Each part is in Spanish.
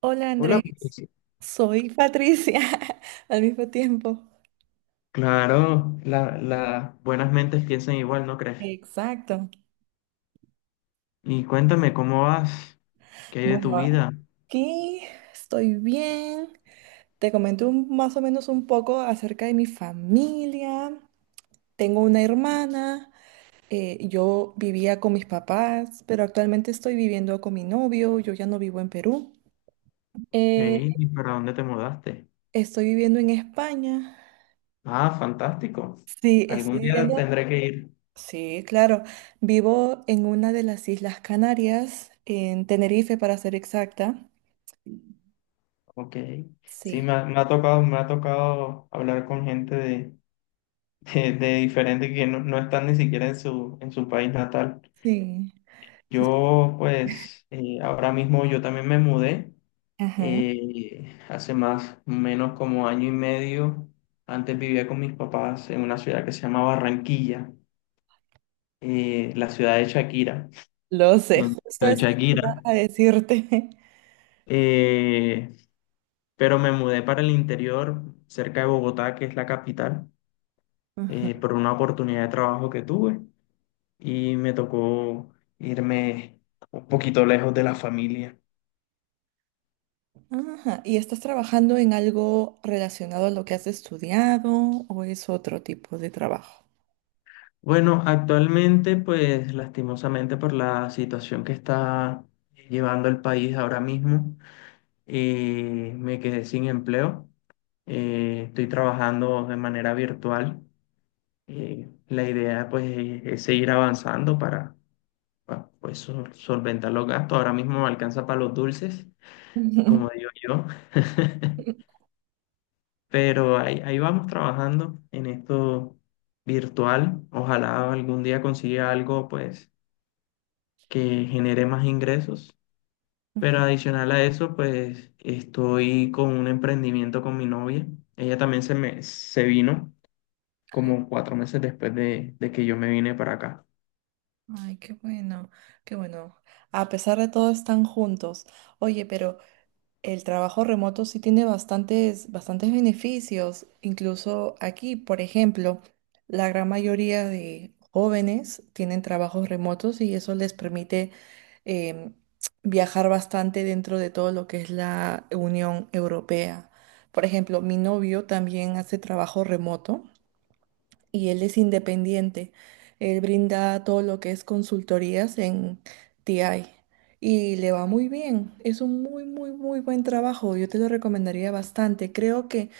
Hola Hola, Andrés, Patricia. soy Patricia al mismo tiempo. Claro, las buenas mentes piensan igual, ¿no crees? Exacto. Y cuéntame, ¿cómo vas? ¿Qué hay de Bueno, tu vida? aquí estoy bien. Te comento más o menos un poco acerca de mi familia. Tengo una hermana. Yo vivía con mis papás, pero actualmente estoy viviendo con mi novio. Yo ya no vivo en Perú. Eh, ¿Y para dónde te mudaste? Estoy viviendo en España. Ah, fantástico. Sí, estoy Algún día viviendo. tendré que ir. Sí, claro. Vivo en una de las Islas Canarias, en Tenerife para ser exacta. Ok. Sí, Sí, me ha tocado hablar con gente de, de diferente que no, no están ni siquiera en en su país natal. sí. Yo, pues, ahora mismo yo también me mudé. Ajá. Hace más o menos como año y medio, antes vivía con mis papás en una ciudad que se llama Barranquilla, la ciudad de Shakira, Lo sé, donde justo de eso iba Shakira. a decirte. Eh, pero me mudé para el interior, cerca de Bogotá, que es la capital, Ajá. por una oportunidad de trabajo que tuve y me tocó irme un poquito lejos de la familia. Ajá. ¿Y estás trabajando en algo relacionado a lo que has estudiado o es otro tipo de trabajo? Bueno, actualmente, pues lastimosamente por la situación que está llevando el país ahora mismo, me quedé sin empleo. Estoy trabajando de manera virtual. La idea, pues, es seguir avanzando para, pues, solventar los gastos. Ahora mismo me alcanza para los dulces, como digo yo. Pero ahí vamos trabajando en esto virtual. Ojalá algún día consiga algo, pues que genere más ingresos. Pero adicional a eso, pues estoy con un emprendimiento con mi novia. Ella también se vino como cuatro meses después de que yo me vine para acá. Ay, qué bueno, qué bueno. A pesar de todo, están juntos. Oye, pero el trabajo remoto sí tiene bastantes, bastantes beneficios. Incluso aquí, por ejemplo, la gran mayoría de jóvenes tienen trabajos remotos y eso les permite em, viajar bastante dentro de todo lo que es la Unión Europea. Por ejemplo, mi novio también hace trabajo remoto y él es independiente. Él brinda todo lo que es consultorías en TI y le va muy bien. Es un muy, muy, muy buen trabajo. Yo te lo recomendaría bastante. Creo que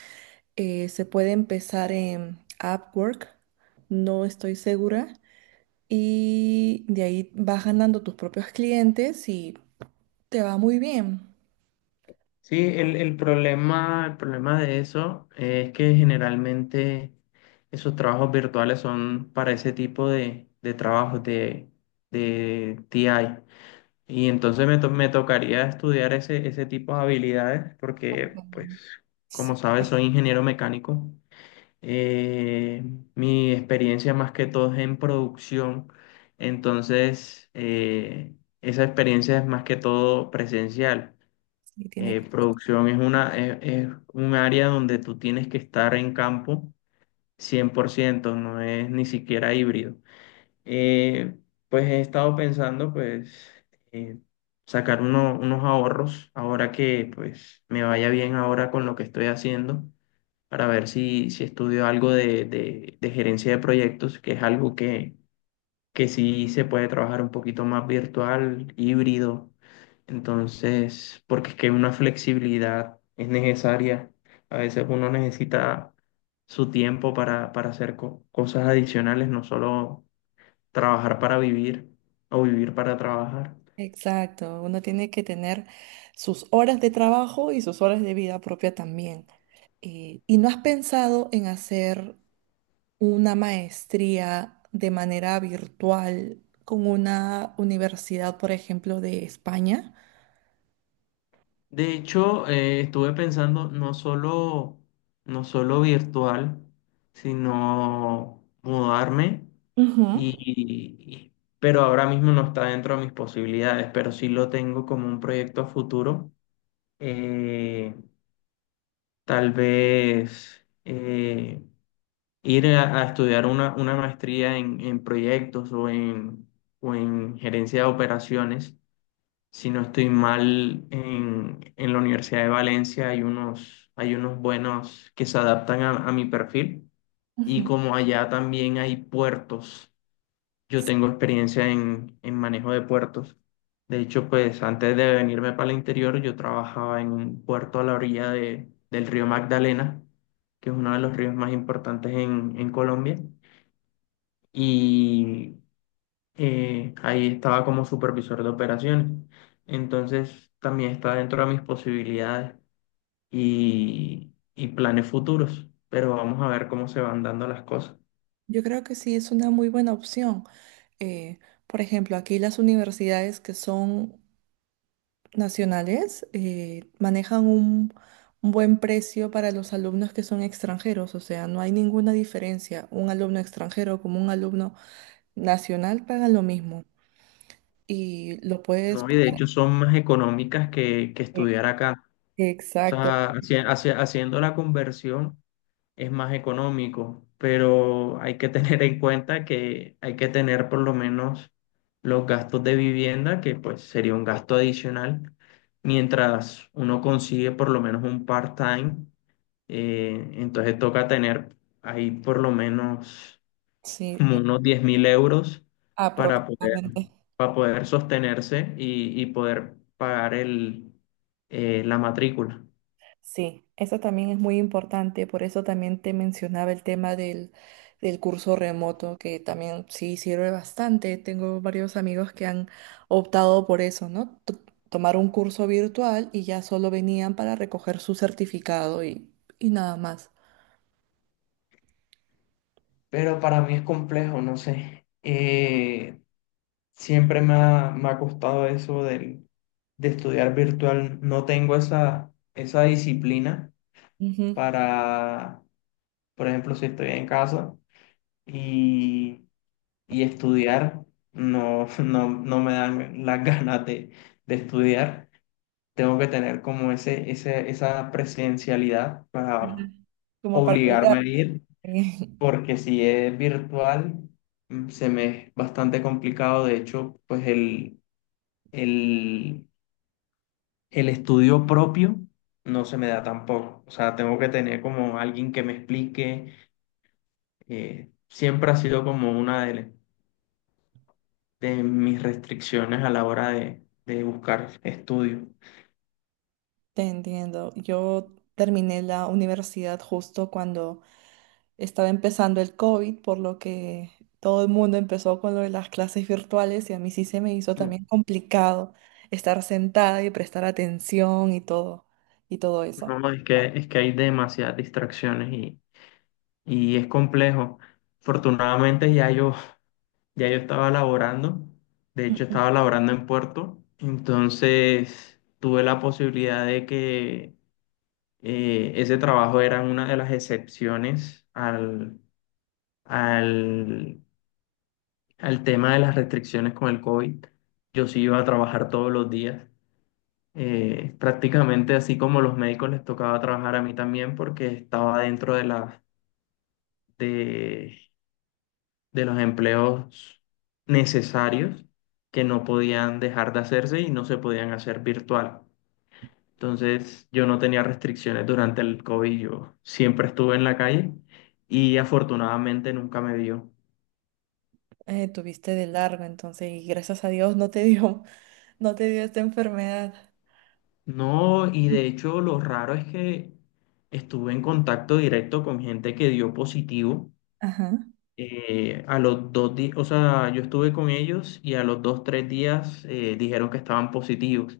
se puede empezar en Upwork, no estoy segura, y de ahí vas ganando tus propios clientes y te va muy bien. Sí, el problema de eso es que generalmente esos trabajos virtuales son para ese tipo de trabajos de TI. Y entonces me tocaría estudiar ese, ese tipo de habilidades porque, pues, como Sí, sabes, soy ingeniero mecánico. Eh, mi experiencia más que todo es en producción. Entonces, esa experiencia es más que todo presencial. sí, tiene que- Producción es una, es un área donde tú tienes que estar en campo cien por ciento, no es ni siquiera híbrido. Eh, pues he estado pensando, pues, eh, sacar unos ahorros ahora que, pues, me vaya bien ahora con lo que estoy haciendo, para ver si, si estudio algo de, de gerencia de proyectos, que es algo que sí se puede trabajar un poquito más virtual, híbrido. Entonces, porque es que una flexibilidad es necesaria. A veces uno necesita su tiempo para hacer cosas adicionales, no solo trabajar para vivir o vivir para trabajar. Exacto, uno tiene que tener sus horas de trabajo y sus horas de vida propia también. ¿Y no has pensado en hacer una maestría de manera virtual con una universidad, por ejemplo, de España? De hecho, estuve pensando no solo, no solo virtual, sino mudarme y, Ujú, y- pero ahora mismo no está dentro de mis posibilidades, pero sí lo tengo como un proyecto a futuro. Eh, tal vez ir a estudiar una maestría en proyectos o en gerencia de operaciones. Si no estoy mal, en la Universidad de Valencia hay unos buenos que se adaptan a mi perfil, y ujú. como allá también hay puertos, yo tengo experiencia en manejo de puertos. De hecho, pues antes de venirme para el interior, yo trabajaba en un puerto a la orilla del río Magdalena, que es uno de los ríos más importantes en Colombia. Y ahí estaba como supervisor de operaciones. Entonces, también está dentro de mis posibilidades y planes futuros, pero vamos a ver cómo se van dando las cosas, Yo creo que sí es una muy buena opción. Eh, por ejemplo, aquí las universidades que son nacionales manejan un buen precio para los alumnos que son extranjeros, o sea, no hay ninguna diferencia. Un alumno extranjero como un alumno nacional pagan lo mismo. Y lo puedes... ¿no? Y de hecho son más económicas que Ex- estudiar acá. O Exacto, sea, haciendo la conversión es más económico, pero hay que tener en cuenta que hay que tener por lo menos los gastos de vivienda, que pues sería un gasto adicional, mientras uno consigue por lo menos un part-time, entonces toca tener ahí por lo menos sí, como unos 10.000 euros para poder, aproximadamente. para poder sostenerse y poder pagar la matrícula. Sí, eso también es muy importante, por eso también te mencionaba el tema del curso remoto, que también sí sirve bastante. Tengo varios amigos que han optado por eso, ¿no? To- tomar un curso virtual y ya solo venían para recoger su certificado y nada más. Pero para mí es complejo, no sé. Siempre me ha costado eso del, de estudiar virtual. No tengo esa, esa disciplina Ujú. para, por ejemplo, si estoy en casa y, y estudiar, no, no, no me dan las ganas de estudiar. Tengo que tener como ese, esa presencialidad para Ujú. Como para obligarme a olvidar. ir. Porque si es virtual, se me es bastante complicado. De hecho, pues el, el estudio propio no se me da tampoco. O sea, tengo que tener como alguien que me explique. Siempre ha sido como una de mis restricciones a la hora de buscar estudio. Te entiendo. Yo terminé la universidad justo cuando estaba empezando el COVID, por lo que todo el mundo empezó con lo de las clases virtuales y a mí sí se me hizo Mm, también complicado estar sentada y prestar atención y todo eso. No, es que hay demasiadas distracciones y es complejo. Afortunadamente ya yo estaba laborando, de hecho Ujú. estaba laborando en Puerto, entonces tuve la posibilidad de que ese trabajo era una de las excepciones al, al, al tema de las restricciones con el COVID. Yo sí iba a trabajar todos los días, prácticamente así como los médicos les tocaba trabajar, a mí también porque estaba dentro de las... de los empleos necesarios que no podían dejar de hacerse y no se podían hacer virtual. Entonces, yo no tenía restricciones durante el COVID, yo siempre estuve en la calle y afortunadamente nunca me dio. Tuviste de largo, entonces, y gracias a Dios no te dio, no te dio esta enfermedad. No, y Ujú. de hecho lo raro es que estuve en contacto directo con gente que dio positivo. Ajá. A los dos días, o sea, yo estuve con ellos y a los dos, tres días dijeron que estaban positivos.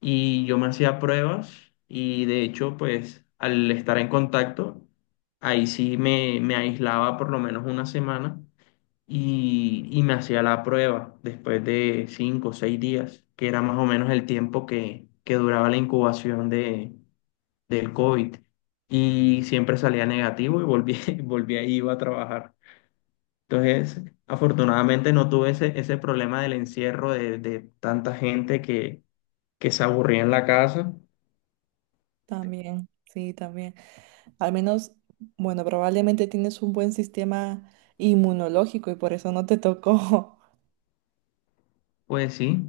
Y yo me hacía pruebas y de hecho, pues al estar en contacto, ahí sí me aislaba por lo menos una semana y me hacía la prueba después de cinco o seis días, que era más o menos el tiempo que duraba la incubación de, del COVID. Y siempre salía negativo y volví, volví ahí iba a trabajar. Entonces, afortunadamente no tuve ese, ese problema del encierro de tanta gente que se aburría en la casa. También, sí, también. Al menos, bueno, probablemente tienes un buen sistema inmunológico y por eso no te tocó. Pues sí,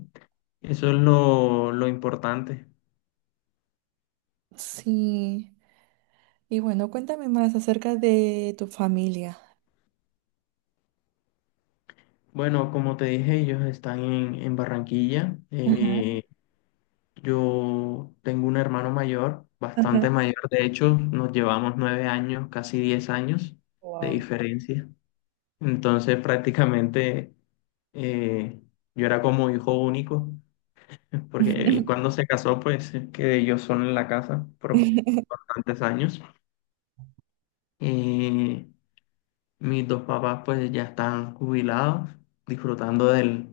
eso es lo importante. Sí. Y bueno, cuéntame más acerca de tu familia. Bueno, como te dije, ellos están en Barranquilla. Ajá, Yo tengo un hermano mayor, bastante ajá. mayor. De hecho, nos llevamos nueve años, casi diez años de Wow. diferencia. Entonces, prácticamente eh, yo era como hijo único, porque él cuando se casó, pues quedé yo solo en la casa por bastantes años. Eh, Mis dos papás pues ya están jubilados, disfrutando del,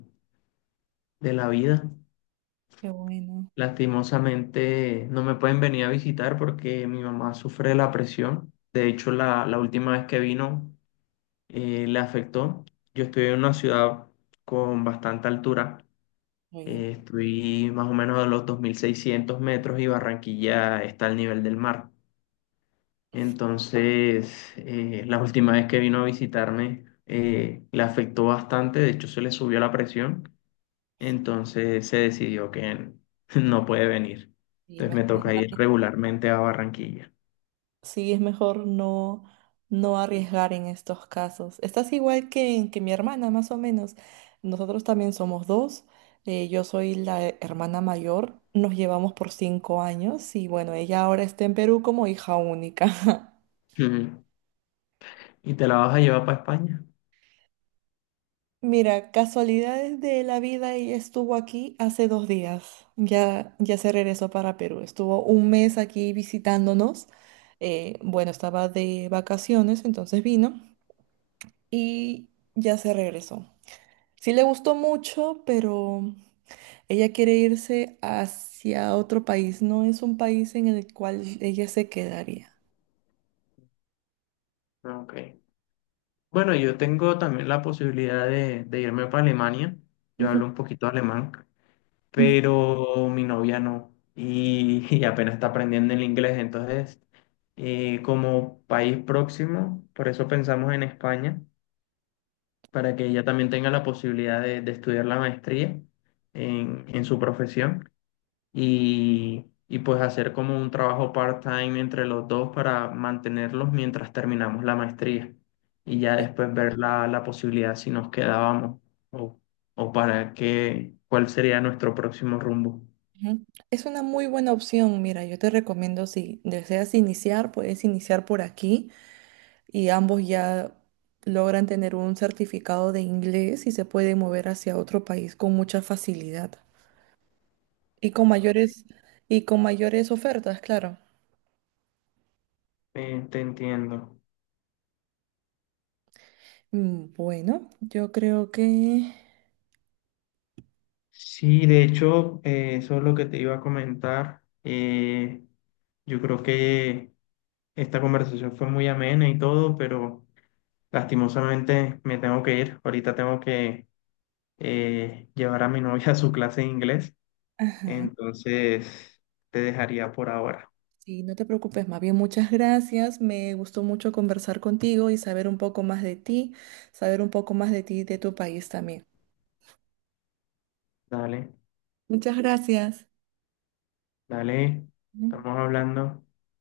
de la vida. Qué bueno. Lastimosamente no me pueden venir a visitar porque mi mamá sufre de la presión. De hecho, la última vez que vino le afectó. Yo estoy en una ciudad con bastante altura. Muy bien. Estoy más o menos a los 2.600 metros y Barranquilla está al nivel del mar. Entonces, la última vez que vino a visitarme, le afectó bastante, de hecho se le subió la presión, entonces se decidió que no puede venir. Sí. Entonces me toca ir regularmente a Barranquilla. Sí, es mejor no arriesgar en estos casos. Estás igual que mi hermana, más o menos. Nosotros también somos dos. Yo soy la hermana mayor. Nos llevamos por 5 años y bueno, ella ahora está en Perú como hija única. Ujú. ¿Y te la vas a llevar para España? Mira, casualidades de la vida, ella estuvo aquí hace 2 días. Ya, ya se regresó para Perú. Estuvo 1 mes aquí visitándonos. Bueno, estaba de vacaciones, entonces vino y ya se regresó. Sí le gustó mucho, pero ella quiere irse hacia otro país. No es un país en el cual ella se quedaría. Ah, ok. Bueno, yo tengo también la posibilidad de irme para Alemania. Yo Ujú, hablo un poquito alemán, ujú. pero mi novia no. Y, y apenas está aprendiendo el inglés, entonces como país próximo, por eso pensamos en España, para que ella también tenga la posibilidad de estudiar la maestría en su profesión y pues hacer como un trabajo part-time entre los dos para mantenerlos mientras terminamos la maestría y ya después ver la, la posibilidad si nos quedábamos o, o para qué, cuál sería nuestro próximo rumbo. Ujú. Es una muy buena opción. Mira, yo te recomiendo si deseas iniciar, puedes iniciar por aquí y ambos ya logran tener un certificado de inglés y se pueden mover hacia otro país con mucha facilidad y con mayores y con mayores ofertas, claro. Te entiendo. Mm, bueno, yo creo que Sí, de hecho, eso es lo que te iba a comentar. Yo creo que esta conversación fue muy amena y todo, pero lastimosamente me tengo que ir. Ahorita tengo que llevar a mi novia a su clase de inglés. Ajá. Entonces, te dejaría por ahora. Sí, no te preocupes, más bien muchas gracias. Me gustó mucho conversar contigo y saber un poco más de ti, saber un poco más de ti y de tu país también. Dale, Muchas gracias. dale, Ujú. estamos hablando.